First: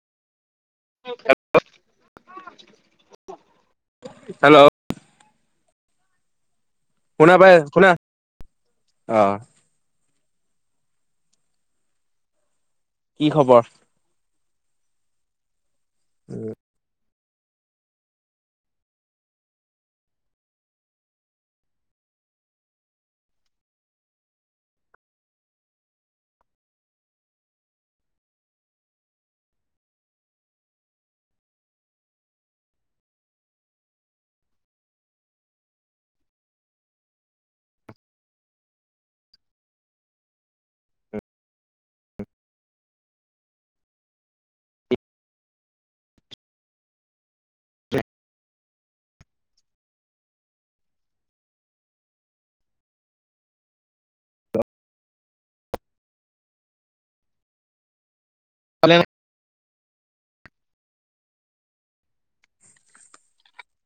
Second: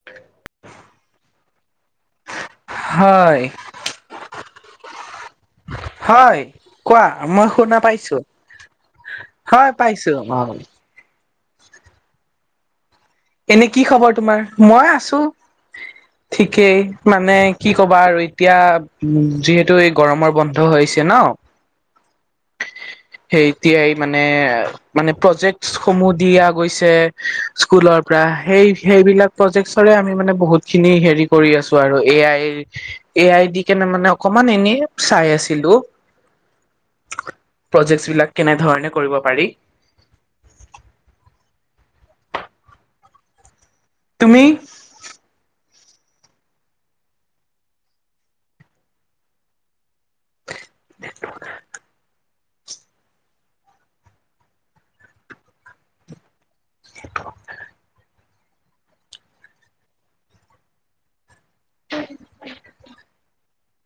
[inaudible] [unintelligible] হয়। হেল্ল'? হয়, কোৱা। মই শুনা পাইছোঁ, অ হয় পাইছোঁ। অ কি খবৰ? এনে কি খবৰ তোমাৰ? মই আছোঁ, ঠিকেই। মানে কি ক'বা আৰু এতিয়া, উম, যিহেতু এই গৰমৰ বন্ধ হৈছে ন? [inaudible] সেই এতিয়াই মানে, মানে প্ৰজেক্টচ সমূহ দিয়া গৈছে স্কুলৰ সেই, সেইবিলাক প্ৰজেক্টচৰে আমি মানে বহুত খিনি হেৰি কৰি আছোঁ আৰু, এ আইৰ এ আই দি কেনে মানে অকমান এনে চাই আছিলোঁ। প্ৰজেক্টচ বিলাক কেনেধৰণে কৰিব পাৰি। তুমি? [unintelligible] [unintelligible] [unintelligible]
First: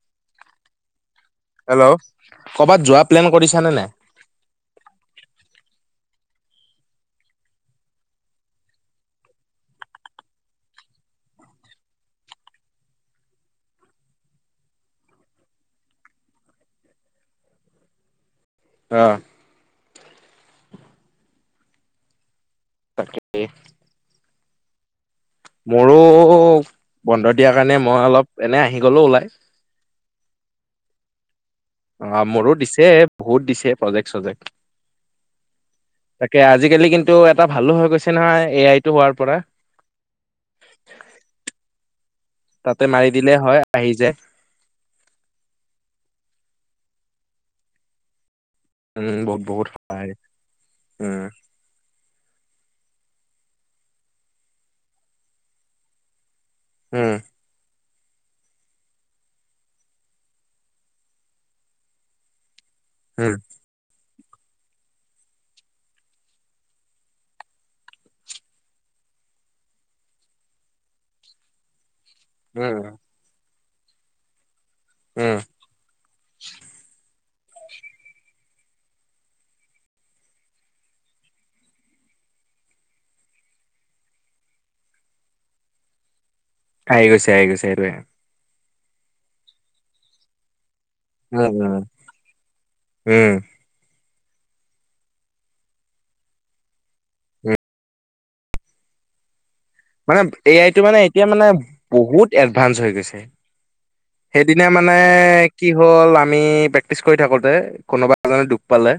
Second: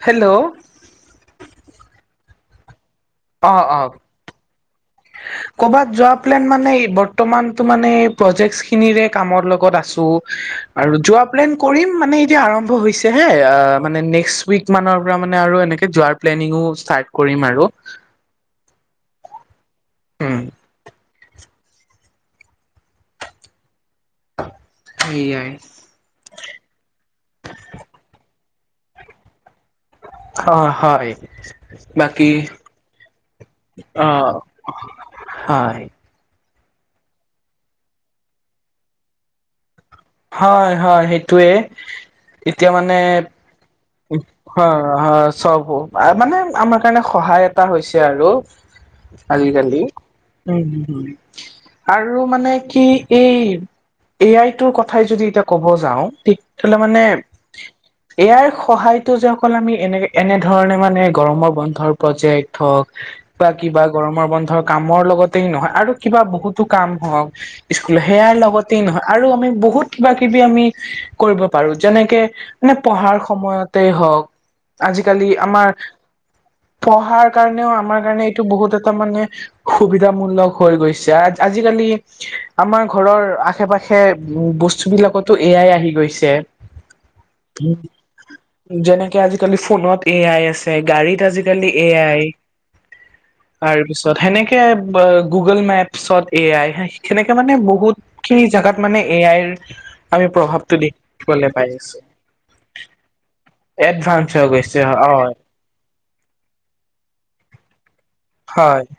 হেল্ল'। হেল্ল', কৰ'ৰবাত যোৱা প্লেন অ কৰিছানে অ নাই? [unintelligible] কৰ'বাত যোৱা প্লেন মানে, বৰ্তমানতো মানে প্ৰজেক্ট খিনিৰে কামৰ লগত আছোঁ। আৰু যোৱা প্লেন কৰিম, মানে এতিয়া আৰম্ভ হৈছে হে আ, মানে নেক্সট উইক মানৰ পৰা মানে আৰু এনেকে যোৱাৰ প্লেনিঙো ষ্টাৰ্ট কৰিম আৰু। অ'। উম। [unintelligible] সেইয়াই। মোৰো, বন্ধ দিয়াৰ কাৰণে মই অলপ এনে আহি গ'লো ওলাই। অ', হয়। অ', বাকী মোৰো দিছে, বহুত দিছে অ প্ৰজেক্ট চজেক্ট। হয়। তাকে, আজিকালি কিন্তু এটা ভালো হৈ গৈছে নহয়, এ আইটো হোৱাৰ পৰা। হয়, হয় সেইটোয়ে। এতিয়া তাতে মানে মাৰি দিলে হয়, আহি য হয়, হয়, চবো, মানে আমাৰ কাৰণে সহায় এটা হৈছে আৰু। উম বহুত বহুত আজিকালি, সহায় উম, উম, উম। আৰু মানে কি এই, এ আইটোৰ কথাই যদি এতিয়া ক'ব যাওঁ। ঠিক তলে মানে, উম এ আইৰ স সহায়তো যে অকল আমি এনে, এনেধৰণে মানে গৰমৰ বন্ধৰ প্ৰজেক্ট হওঁক উম। বা কিবা গৰমৰ বন্ধৰ কামৰ লগতেই নহয় আৰু কিবা বহুতো কাম হওঁক স্কুলত সেয়াৰ লগতে নহয় আৰু আমি বহুত কিবা কিবি আমি কৰিব পাৰো, যেনেকে মানে উম পঢ়াৰ সময়তেই হওক, আজিকালি উম আমাৰ পঢ়াৰ কাৰণেও, আমাৰ কাৰণে এইটো বহুত এটা মানে সুবিধামূলক হৈ গৈছে, আ, আজিকালি আমাৰ ঘৰৰ আশে-পাশে বস্তু বিলাকতো এ আই আহি গৈছে। আহি গৈছে আহি গৈছে, সেইটোৱে। যেনেকে আজিকালি ফোনত এ আই আছে, গাড়ীত উম আজিকালি উম এ আই। উম তাৰপিছত সেনেকে অ গুগল মেপছত এ আই, সেনেকে মানে উম বহুত খিনি জাগাত মানে এ আইৰ মানে আমি এ আই প্ৰভাৱটো টো মানে এতিয়া মানে দেখিবলৈ পাই আছো বহুত এডভান্স হৈ গৈছে, এডভান্স হৈ সেইদিনা গৈছে মানে হয় কি হ'ল আমি প্ৰেক্টিচ কৰি থাকোতে, কোনোবা এজনে দুখ হয় পালে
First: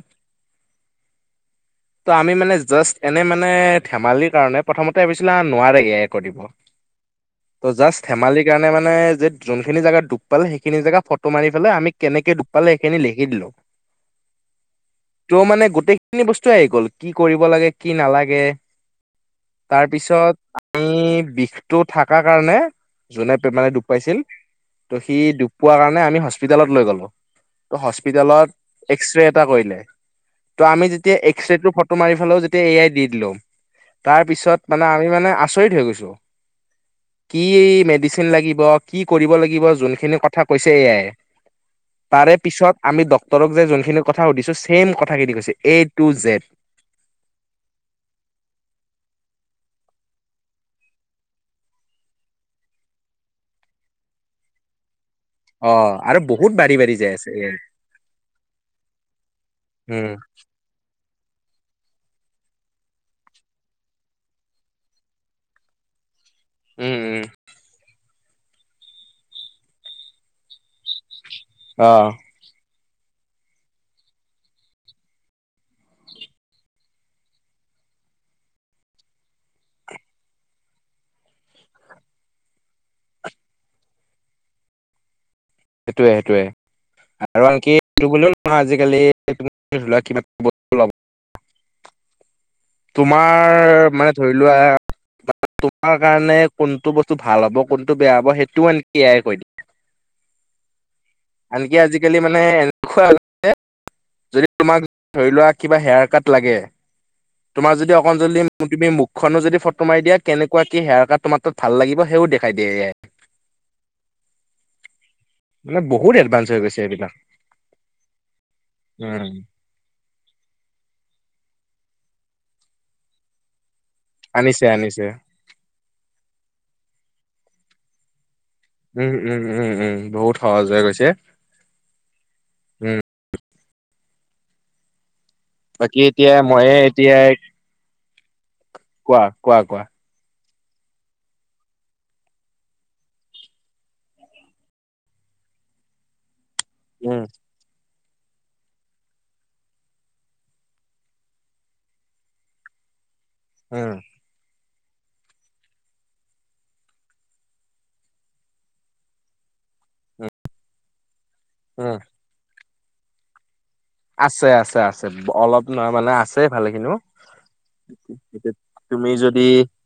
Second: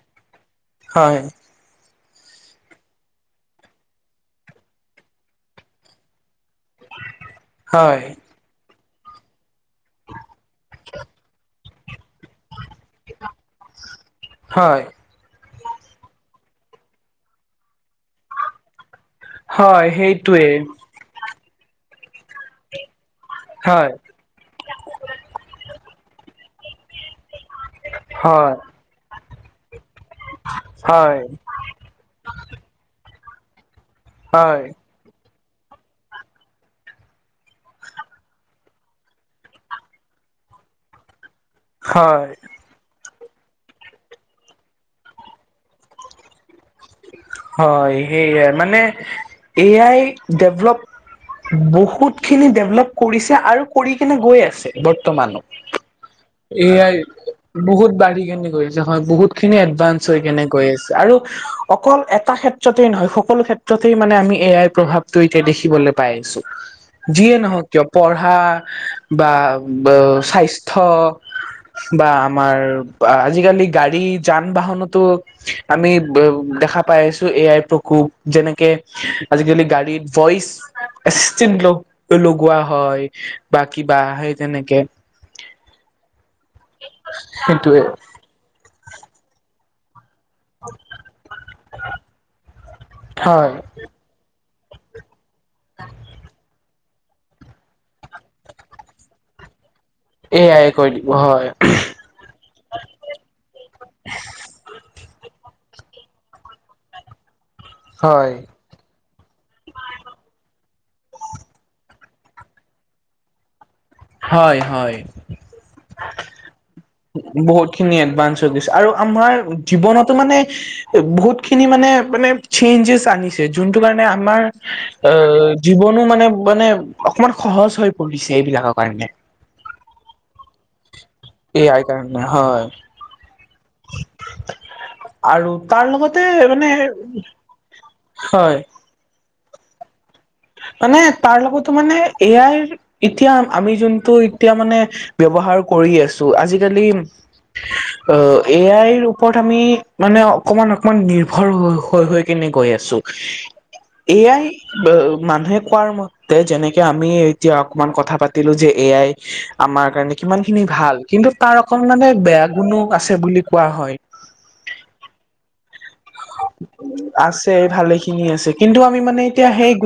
হয়। ত' আমি মানে জাষ্ট এনে মানে, ধেমালিৰ কাৰণে প্ৰথমতে ভাবিছিলে নোৱাৰেগে কৰিব, ত' হয় জাষ্ট ধেমালিক সেই কাৰণে মানে যে, যোনখিনি জেগাত দুুখ পালে, সেইখিনি জেগা ফটো মাৰি পেলাই আমি কেনেকে দুখ পালে সেইখিনি লিখি দিলো। হয়। ত' মানে, গোটেইখিনি বস্তুৱেই আহি গ'ল কি কৰিব লাগে, কি নালাগে। হয় তাৰপিছত সেইটোৱে ই বিষটো থাকা কাৰণে যোনে মানে দোষ হয় পাইছিল ত' সি দোষ পোৱা কাৰণে আমি হস্পিটালত লৈ গ'লোঁ, ত' হস্পিটাল হয় এক্স-ৰে এটা কৰিলে, ত' আমি যেতিয়া হয় এক্স-ৰেটো ফত টো মাৰি চালোঁ যেতিয়া এ আইত দি দিলোঁ, হয় তাৰপিছত মানে আমি মানে আচৰিত হৈ গৈছোঁ। কি মেডিচিন লাগিব, কি কৰিব লাগিব, যোখিনি কথা কৈছে, এ য়াই হয় তাৰেপিছত আমি ডক্তৰক যে যোনখিনি কথা সুধিছোঁ, ছেম কথাখিনি কৈছে এ টু জেড। হয়, সেইয়াই মানে এ আই ডেভলপ বহুত খিনি ডেভলপ কৰিছে আৰু কৰি কেনে গৈ আছে বৰ্তমানো। অঁ আৰু বহু এ আই বহুত বাঢ়ি কেনে গৈ আছে হয়, বহুত খিনি এডভান্স উম, হৈ কেনে গৈ আছে, আৰু অকল এটা ক্ষেত্ৰতেই নহয় সকলো ক্ষেত্ৰতেই মানে আমি এ আই প্ৰভাৱটো এতিয়া দেখিবলৈ পাই আছোঁ। উম, উম। যিয়ে নহওক কিয় পঢ়া বা ব স্বাস্থ্য বা অ' আমাৰ আজিকালি গাড়ী যান বাহনতো আমি দেখা পাই আছোঁ এ আই প্ৰকোপ, যেনেকে আজিকালি গাড়ীত ভইচ এস্টিমগ্লকটো লগোৱা হয় বা কিবা সেই তেনেকে সেইটোৱে সেইটোৱে, আৰু আনকি সেইটোৱে এইটো বুলিও নহয় আজিকালি [unintelligible] [unintelligible] তোমাৰ হয় মানে ধৰি লোৱা [unintelligible] তোমাৰ কাৰণে কোনটো বস্তু কোনতো ভাল হব কোনটো বেয়া হব সেইটোও আনকি এ আই কৈ দিয়ে। এ আই কৈ দিব হয়। আনকি আজিকালি মানে এনেকুৱা হৈ গৈছে, যদি তোমাক ধৰি লোৱা কিবা হেয়াৰ কাট লাগে তোমাৰ যদি অকণ হয় যদি তুমি মুখখনো যদি ফটো মাৰি দিয়া কেনেকুৱা কি হেয়াৰ কাট তোমাৰ তাত ভাল লাগিব সেও দেখাই দিয়ে এ আই। হয়, হয়। মানে বহুত এডভান্স হৈ গৈছে এইবিলাক বহুত খিনি এডভান্স হৈ গৈছে, আৰু আমাৰ উম জীৱনতো মানে বহুত খিনি মানে- মানে চেঞ্জেছ আনিছে, যোনটো কাৰণে আমাৰ আনিছে আনিছে অ, জীৱনো মানে- মানে অকমান সহজ হৈ পৰিছে, এইবিলাকক। উম- উম- উম-উম, বহুত সহজ হৈ গৈছে। এ আই কাৰনে হয়। উম আৰু তাৰ বাকী লগতে এতিয়া মানে, মইয়ে এতিয়া হয়। কোৱা- কোৱা- কোৱা। মানে তাৰ লগতে মানে এ আইৰ এতিয়া আমি যোনটো এতিয়া মানে ব্যৱহাৰ কৰি আছোঁ, আজি আজি কালি উম এ আইৰ ওপৰত আমি মানে অকমান- অকমান নিৰ্ভৰ হৈ- হৈ কেনে গৈ আছোঁ। উম। উম। এ আই উহ মানুহে কোৱাৰ মতে যেনেকে আমি এতিয়া কথা পাতিলোঁ যে, এই আই আমাৰ কাৰণে উম কিমান খিনি ভাল। কিন্তু তাৰ উম অকনমাননে বেয়া গুণো আছে বুলি কোৱা হয়। আছে- আছে- আছে অলপ নহয়, মানে আছে ভালেখিনিও, আছে ভালে তুমি যদি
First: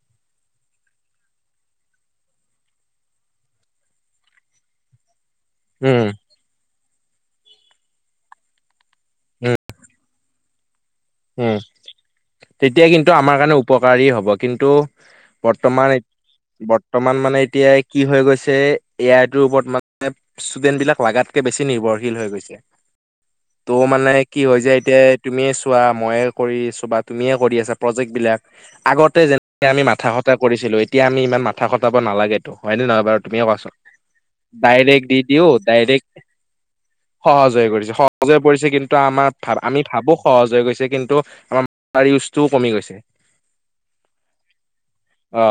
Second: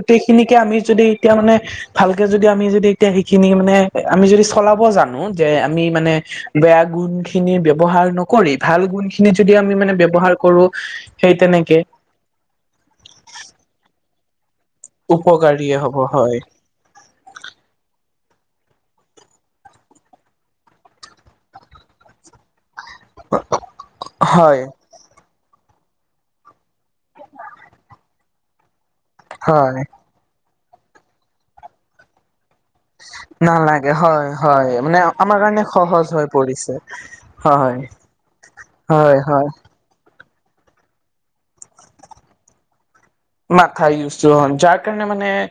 সেইখিনিকে আমি যদি এতিয়া মানে- ভালকে যদি আমি যদি এতিয়া, সেইখিনি মানে আমি যদি চলাব জানোঁ যে আমি উম মানে বেয়া গুণ খিনি ব্যৱহাৰ নকৰি ভাল গুণ সেই খিনি যদি উম আমি মানে ব্যৱহাৰ কৰোঁ। উম, তেতিয়া কিন্তু আমাৰ কাৰণে উপকাৰী হ'ব। কিন্তু উপকাৰীয়ে বৰ্তমান হব এ হয় [unintelligible] বৰ্ত বৰ্তমান মানে এতিয়া কি হৈ গৈছে, এ আই তোৰ ওপৰত মানে ষ্টুডেণ্ট বিলাক লাগাতকে বেছি নিৰ্ভশীল হৈ গৈছে। ত' মানে কি হৈ হয় যাই এতিয়া তুমিয়ে চ চোৱা মইয়ে কৰিছোঁ বা তুমিয়ে কৰি আছা, প্ৰজেক্ট বিলাক আগতে যেনেকে হয় আমি মাথা খ টা কৰিছিলোঁ। এতিয়া আমি ইমান মাথা কটাব নালাগে। হয়নে নহয় বাৰু তুমিয়ে কোৱাচোন? নালাগে হয় হয় মানে ডাইৰেক্ট দি আমাৰ দিওঁ কাৰণে সহজ ডাইৰেক্ট হৈ পৰিছে সহজ হয় হৈ পৰিছে, সহজ হৈ পৰিছে, কিন্তু হয় আমাৰ হয় ভ আমি ভাবো সহজ হৈ গৈছে। কিন্তু আমাৰ মাঠাৰ ইউজটোও কমি গৈছে। মাথাৰ ইউজটো, যাৰ কাৰণে মানে অ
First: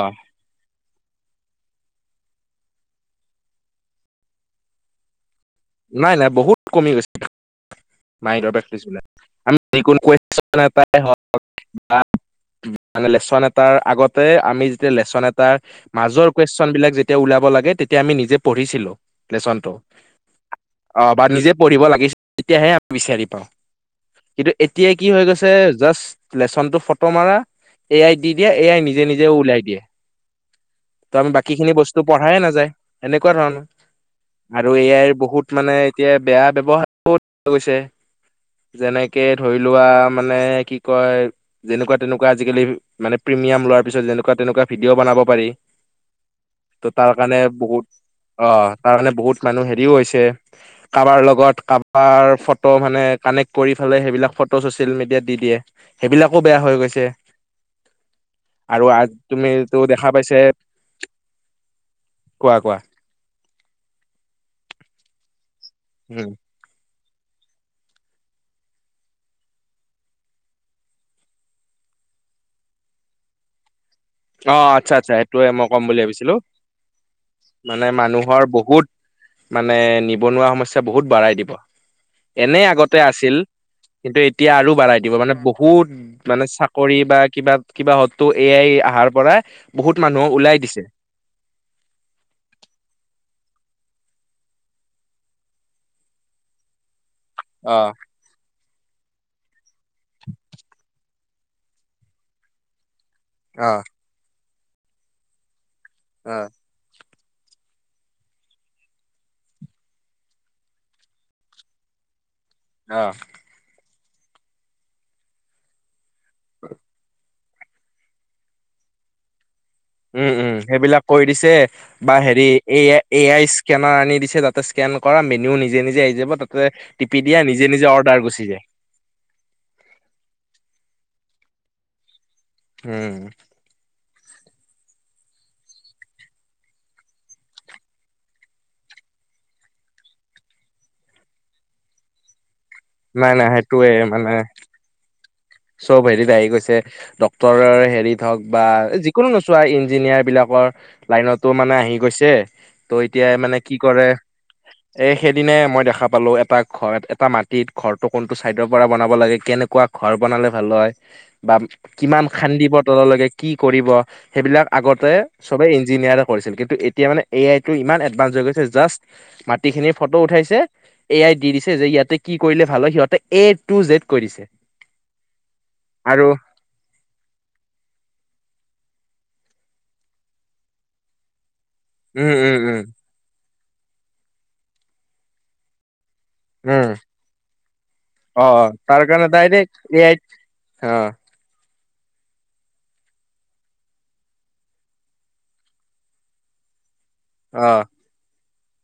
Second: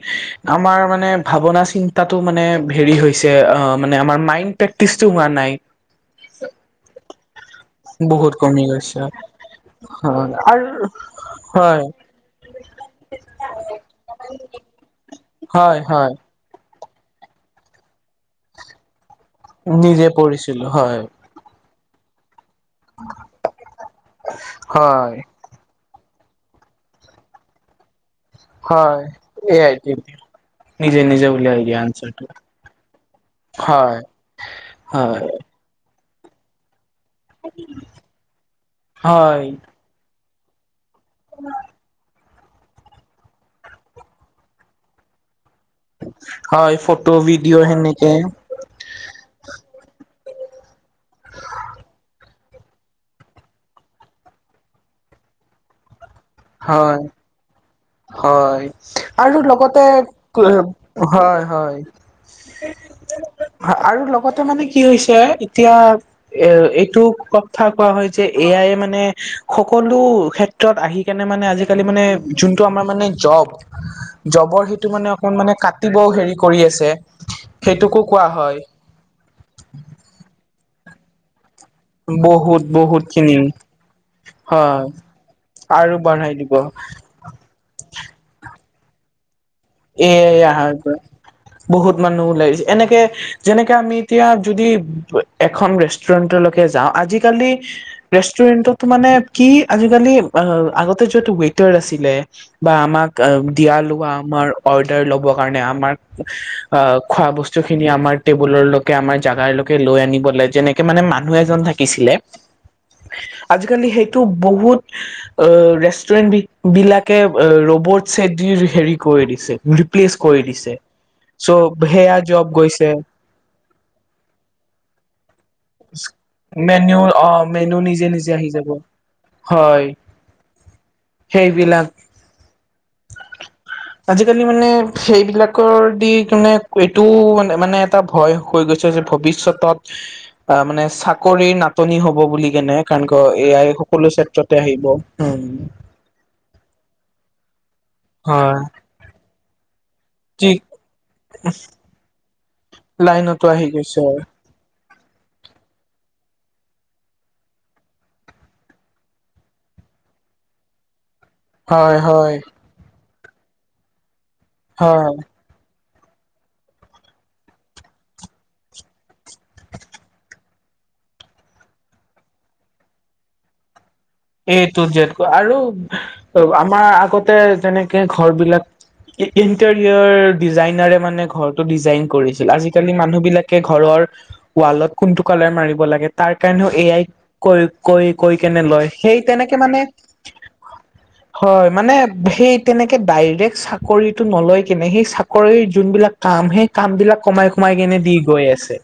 আমাৰ মানে ভাৱনা চিন্তাটো মানে হেৰি হৈছে। মানে আমাৰ মাইণ্ড প্ৰেক্টিচটো হোৱা নাই। নাই-নাই বহুত কমি গৈছে। বহুত মাইডৰ কমি প্ৰেক্টিচ গৈছে বিলাক। আমি যি কোনো হয় আৰু [unintelligible] হওক হয় বা মানে লেচন এটাৰ আগতে আমি যেতিয়া লেচন এটাৰ হয় হয় মাজৰ কুইৱেচন বিলাক যেতিয়া ওলাব লাগে, তেতিয়া আমি নিজে পঢ়ছিলোঁ। নিজে পঢ়িছোঁ। অ, বা নিজে পঢ়িব লাগিছিল। তেতিয়াহে আমি বিচাৰি পাও। কিন্তু এতিয়া কি হয় হৈ গৈছে এ, জাষ্ট লেচনটো ফটো মাৰা এ আইত দি দিয়া, এ আই হয় নিজে-নিজে ওলাই এয়াই দিয়ে। নিজে ত' নিজে আমি বাকী উলিয়াই খিনি দিয়া বস্তু আনচাৰটো পঢ়াই নাযায়। এনেকুৱা ধৰণৰ হয় আৰু এয়াইৰ হয় বহুত মানে এতিয়া বেয়া ব্যৱহাৰও দেখা গৈছে। যেনেকে হয় ধৰি লোৱা মানে কি কয় [unintelligible] যেনেকুৱা-তেনেকুৱা আজিকালি মানে প্ৰিমিয়াম লোৱাৰ পিছত যেনেকুৱা-তেনেকুৱা ভিডিঅ' বনাব পাৰি। হয় ত' তাৰ ফটো কাৰণে ভিডিঅ' বহুত সেনেকে অ, তাৰ কাৰণে বহুত মানুহ হেৰিও হৈছে। কাবাৰ লগত কাবাৰ ফটো মানে কানেক্ট কৰি ফালে সেইবিলাক ফটো ছচিয়েল মিডিয়াত দি দিয়ে। সেইবিলাকো বেয়া হৈ হয় গৈছে। হয় আৰু আৰু তুমিতো লগতে দেখা পাইছে [unintelligible] হয়-হয়। কোৱা-কোৱা? ভা আৰু লগতে মানে কি হৈছে এতিয়া উম। এ, এইটো কথা কোৱা হয় যে এ আই মানে সকলো ক্ষে ত্ৰত আহি কেনে মানে আজিকালি মানে যোনটো আমাৰ মানে জব জবৰ অ' সেইটো আচ্ছা মানে আচ্ছা অকণ সেইটোয়ে মানে মই ক'ম বুলি কাটিবও ভাবিছিলো হেৰি কৰি আছে মানে সেইটোকো কোৱা মানুহৰ হয়। বহুত মানে নিবনুৱা সমস্যা বহুত বাঢ়াই দিব, এনে বহুত আগতে বহুত আছিল খিনি কিন্তু এতিয়া আৰু হয় বাঢ়াই দিব মানে বহুত আৰু বঢ়াই মানে দিব চাকৰি বা কিবা কিবা হয়তো এ আই আহাৰ পৰা বহুত এ মানুহ ওলাই আহাৰ দিছে পৰা বহুত মানুহ ওলাইছে এনেকে যেনেকে আমি এতিয়া যদি এখন ৰেষ্টুৰেন্টলৈকে যাওঁ আজিকালি অ' ৰেষ্টুৰেন্টত মানে কি আজিকালি আ আগতে য'ত ৱেটাৰ আছিলে বা আমাক আ দিয়া অ' লোৱা আমাৰ অৰ্ডাৰ ল'ব কাৰণে আমাক অ' আ খোৱা বস্তুখিনি আমাৰ টেবুলৰলৈকে আমাৰ জাগাৰলৈকে লৈ আনিব লাগে যেনেক কে মানে মানুহ এজন থাকিছিলে অ। আজিকালি সেইটো বহুত আ ৰেষ্টুৰেণ্ট বি বিলাকে আ ৰ'বট চেড্ৰিৰ হেৰি কৰি দিছে, [unintelligible] উম উম দিছে সেইবিলাক কৰি দিছে চ' বা সেয়া হেৰি জব এ গৈছে আ এ আই স্কেনাৰ আনি দিছে তাতে স্কেন কৰা মেনু নিজে নিজে আহি যাব তাতে মেনু টিপি অ দিয়া নিজে মেনু নিজে অৰ্ডাৰ গুছি আহি যায়। যাব হয় সেইবিলাক উম। আজিকালি মানে সেইবিলাকৰ দি মানে এইটোও মানে মানে এটা ভয় কৈ গৈছে যে ভৱিষ্যতত আ মানে চাকৰিৰ নাটনি হব বুলি কেনে কাৰণ ক নাই নাই এয়াই সেইটোয়ে সকলো মানে ক্ষেত্ৰতে আহিব। উম। চব হেৰিত আহি গৈছে ডক্তৰৰ হেৰিত হওক হয় বা যিকোনো নোচোৱা ইঞ্জিনিয়াৰ ঠিক বিলাকৰ লাইনতো মানে আহি গৈছে ত' এতিয়া লাইনতো মানে আহি কি গৈছে কৰে হয় এ সেইদিনাই মই দেখা পালো এটা ঘৰ, এটা মাটিত ঘৰটো কোনটো চাইডৰ পৰা বনাব লাগে, কেনেকুৱা ঘৰ বনালে ভাল হয় বা হয় কিমান হয় খান্দিব তললৈকে কি কৰিব সেইবিলাক হয় আগতে সবেই ইঞ্জিনিয়াৰে কৰিছিল কিন্তু এতিয়া মানে এ আইটো ইমান এডভানঞ্চ হৈ গৈছে জাষ্ট মাটিখিনিৰ ফটো উঠাইছে এ আই দি দিছে যে ইয়াতে কি কৰিলে ভাল হয়? সিহতে এ টু জেদ কৈ দিছে। এ টো জেদ ক আৰু আৰু [unintelligible] আমাৰ আগতে তেনেকে ঘৰবিলাক ই ইণ্টেৰিয়ৰ ডিজাইনাৰে মানে ঘৰ টো ডিজাইন উম কৰিছিল, উম উম আজিকালি মানুহবিলাকে ঘৰৰ ৱালত কোনটো কালাৰ মাৰিব লাগে তাৰ কাৰণেও উম এয়াই ক, কৈ-কৈ কেনে লয়। সেই তেনেকে মানে কাৰণে ডাইৰেক্ট, এই আই। হয় মানে সেই তেনেকে ডাইৰেক্ট চাকৰিটো নলয় কেনে সেই চাকৰিৰ যোনবিলাক কাম সেই কাম বিলাক কমাই অ কমাই কেনে দি গৈ আছে।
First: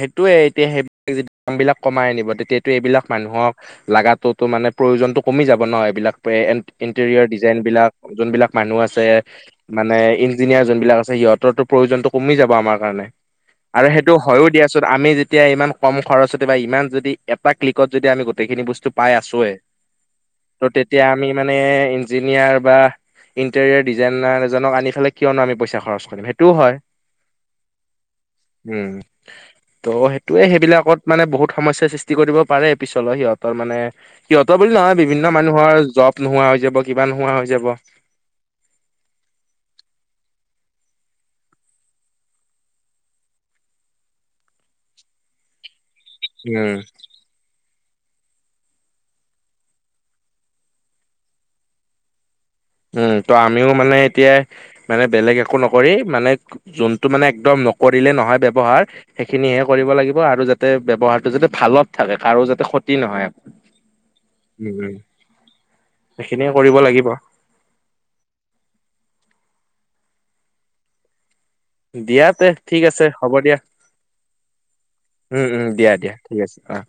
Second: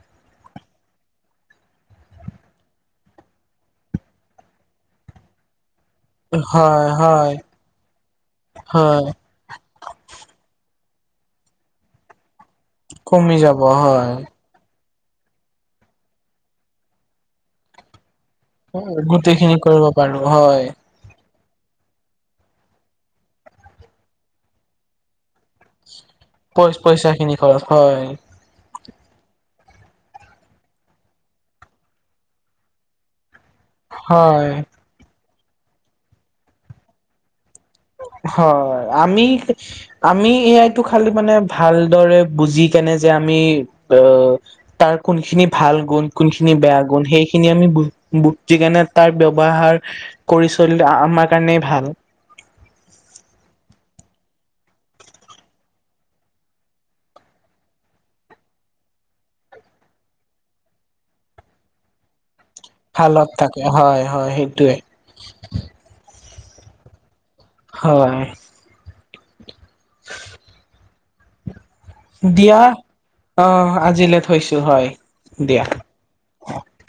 সেইটোয়ে এতিয়া সেই যি বিলাক কমাই আনিব তেতিয়োটো এইবিলাক মানুহক লাগাতোটো মানে প্ৰয়োজনতো কমি যাব ন এইবিলাক। হয় ইন্টেৰিয়ৰ হয় ডিজাইন বিলাক যোনবিলাক মানুহ আছে। হয় মানে ইঞ্জিনিয়াৰ যোনবিলাক আছে সিহঁতৰটো প্ৰয়োজনটো কমি যাব আমাৰ কাৰণে কমি যাব আৰু সেই হয়। হয়ো দিয়াচোন আমি যেতিয়া ইমান কম খৰচতে বা ইমান যদি এটা ক্লিকত যদি আমি গোটেইখিনি বস্তু পাই আছোয়ে, গোটেইখিনি কৰিব পাৰো হয়। ত' তেতিয়া আমি মানে ইঞ্ছিনিয়াৰ বা ইণ্টেৰিয়াৰ ডিজাইনাৰজনক আনি পেলাই কিয়নো আমি পইচা খৰচ কৰিম, সেই পই-পইচা খিনি খৰচ হয়। উম, ত' সেইটোয়ে সেইবিলাকত মানে বহুত সমস্যাৰ সৃষ্টি কৰিব পাৰে পিছলৈ সিহঁত সিহঁতৰ মানে, হয় সিহঁতৰ বুলি নহয় বিভিন্ন মানুহৰ জব নোহোৱা হৈ যাব কিবা নোহোৱা হৈ যাব। হয় আমি আমি এ আইটো খালি মানে ভালদৰে বুজি কেনে যে আমি, আহ', - তাৰ কোনখিনি ভাল গুণ কোনখিনি উম বেয়া গুণ সেই খিনি আমি বু-বুজি কেণে তাৰ ব্যৱহাৰ, কৰি চলিলে আমাৰ কাৰণেই ভাল। উম, ত' আমিও মানে এতিয়া, মানে বেলেগ একো নকৰি মানে যোনটো মানে একদম নকৰিলে নহয় ব্যৱহাৰ। সেইখিনিহে কৰিব লাগিব আৰু যাতে ব্যৱহাৰটো যাতে ভালত থাকে কাৰো যাতে ক্ষতি নহয়। ভালত থাকে হয়-হয় উম সেইটোৱে। উম। সেইখিনিয়ে কৰিব লাগিব। হয়। [unintelligible] দিয়া তে ঠিক আছে হ'ব অ দিয়া, আজিলে থৈছো হয় উম-উম দিয়া দিয়া। ঠিক আছে, অ'।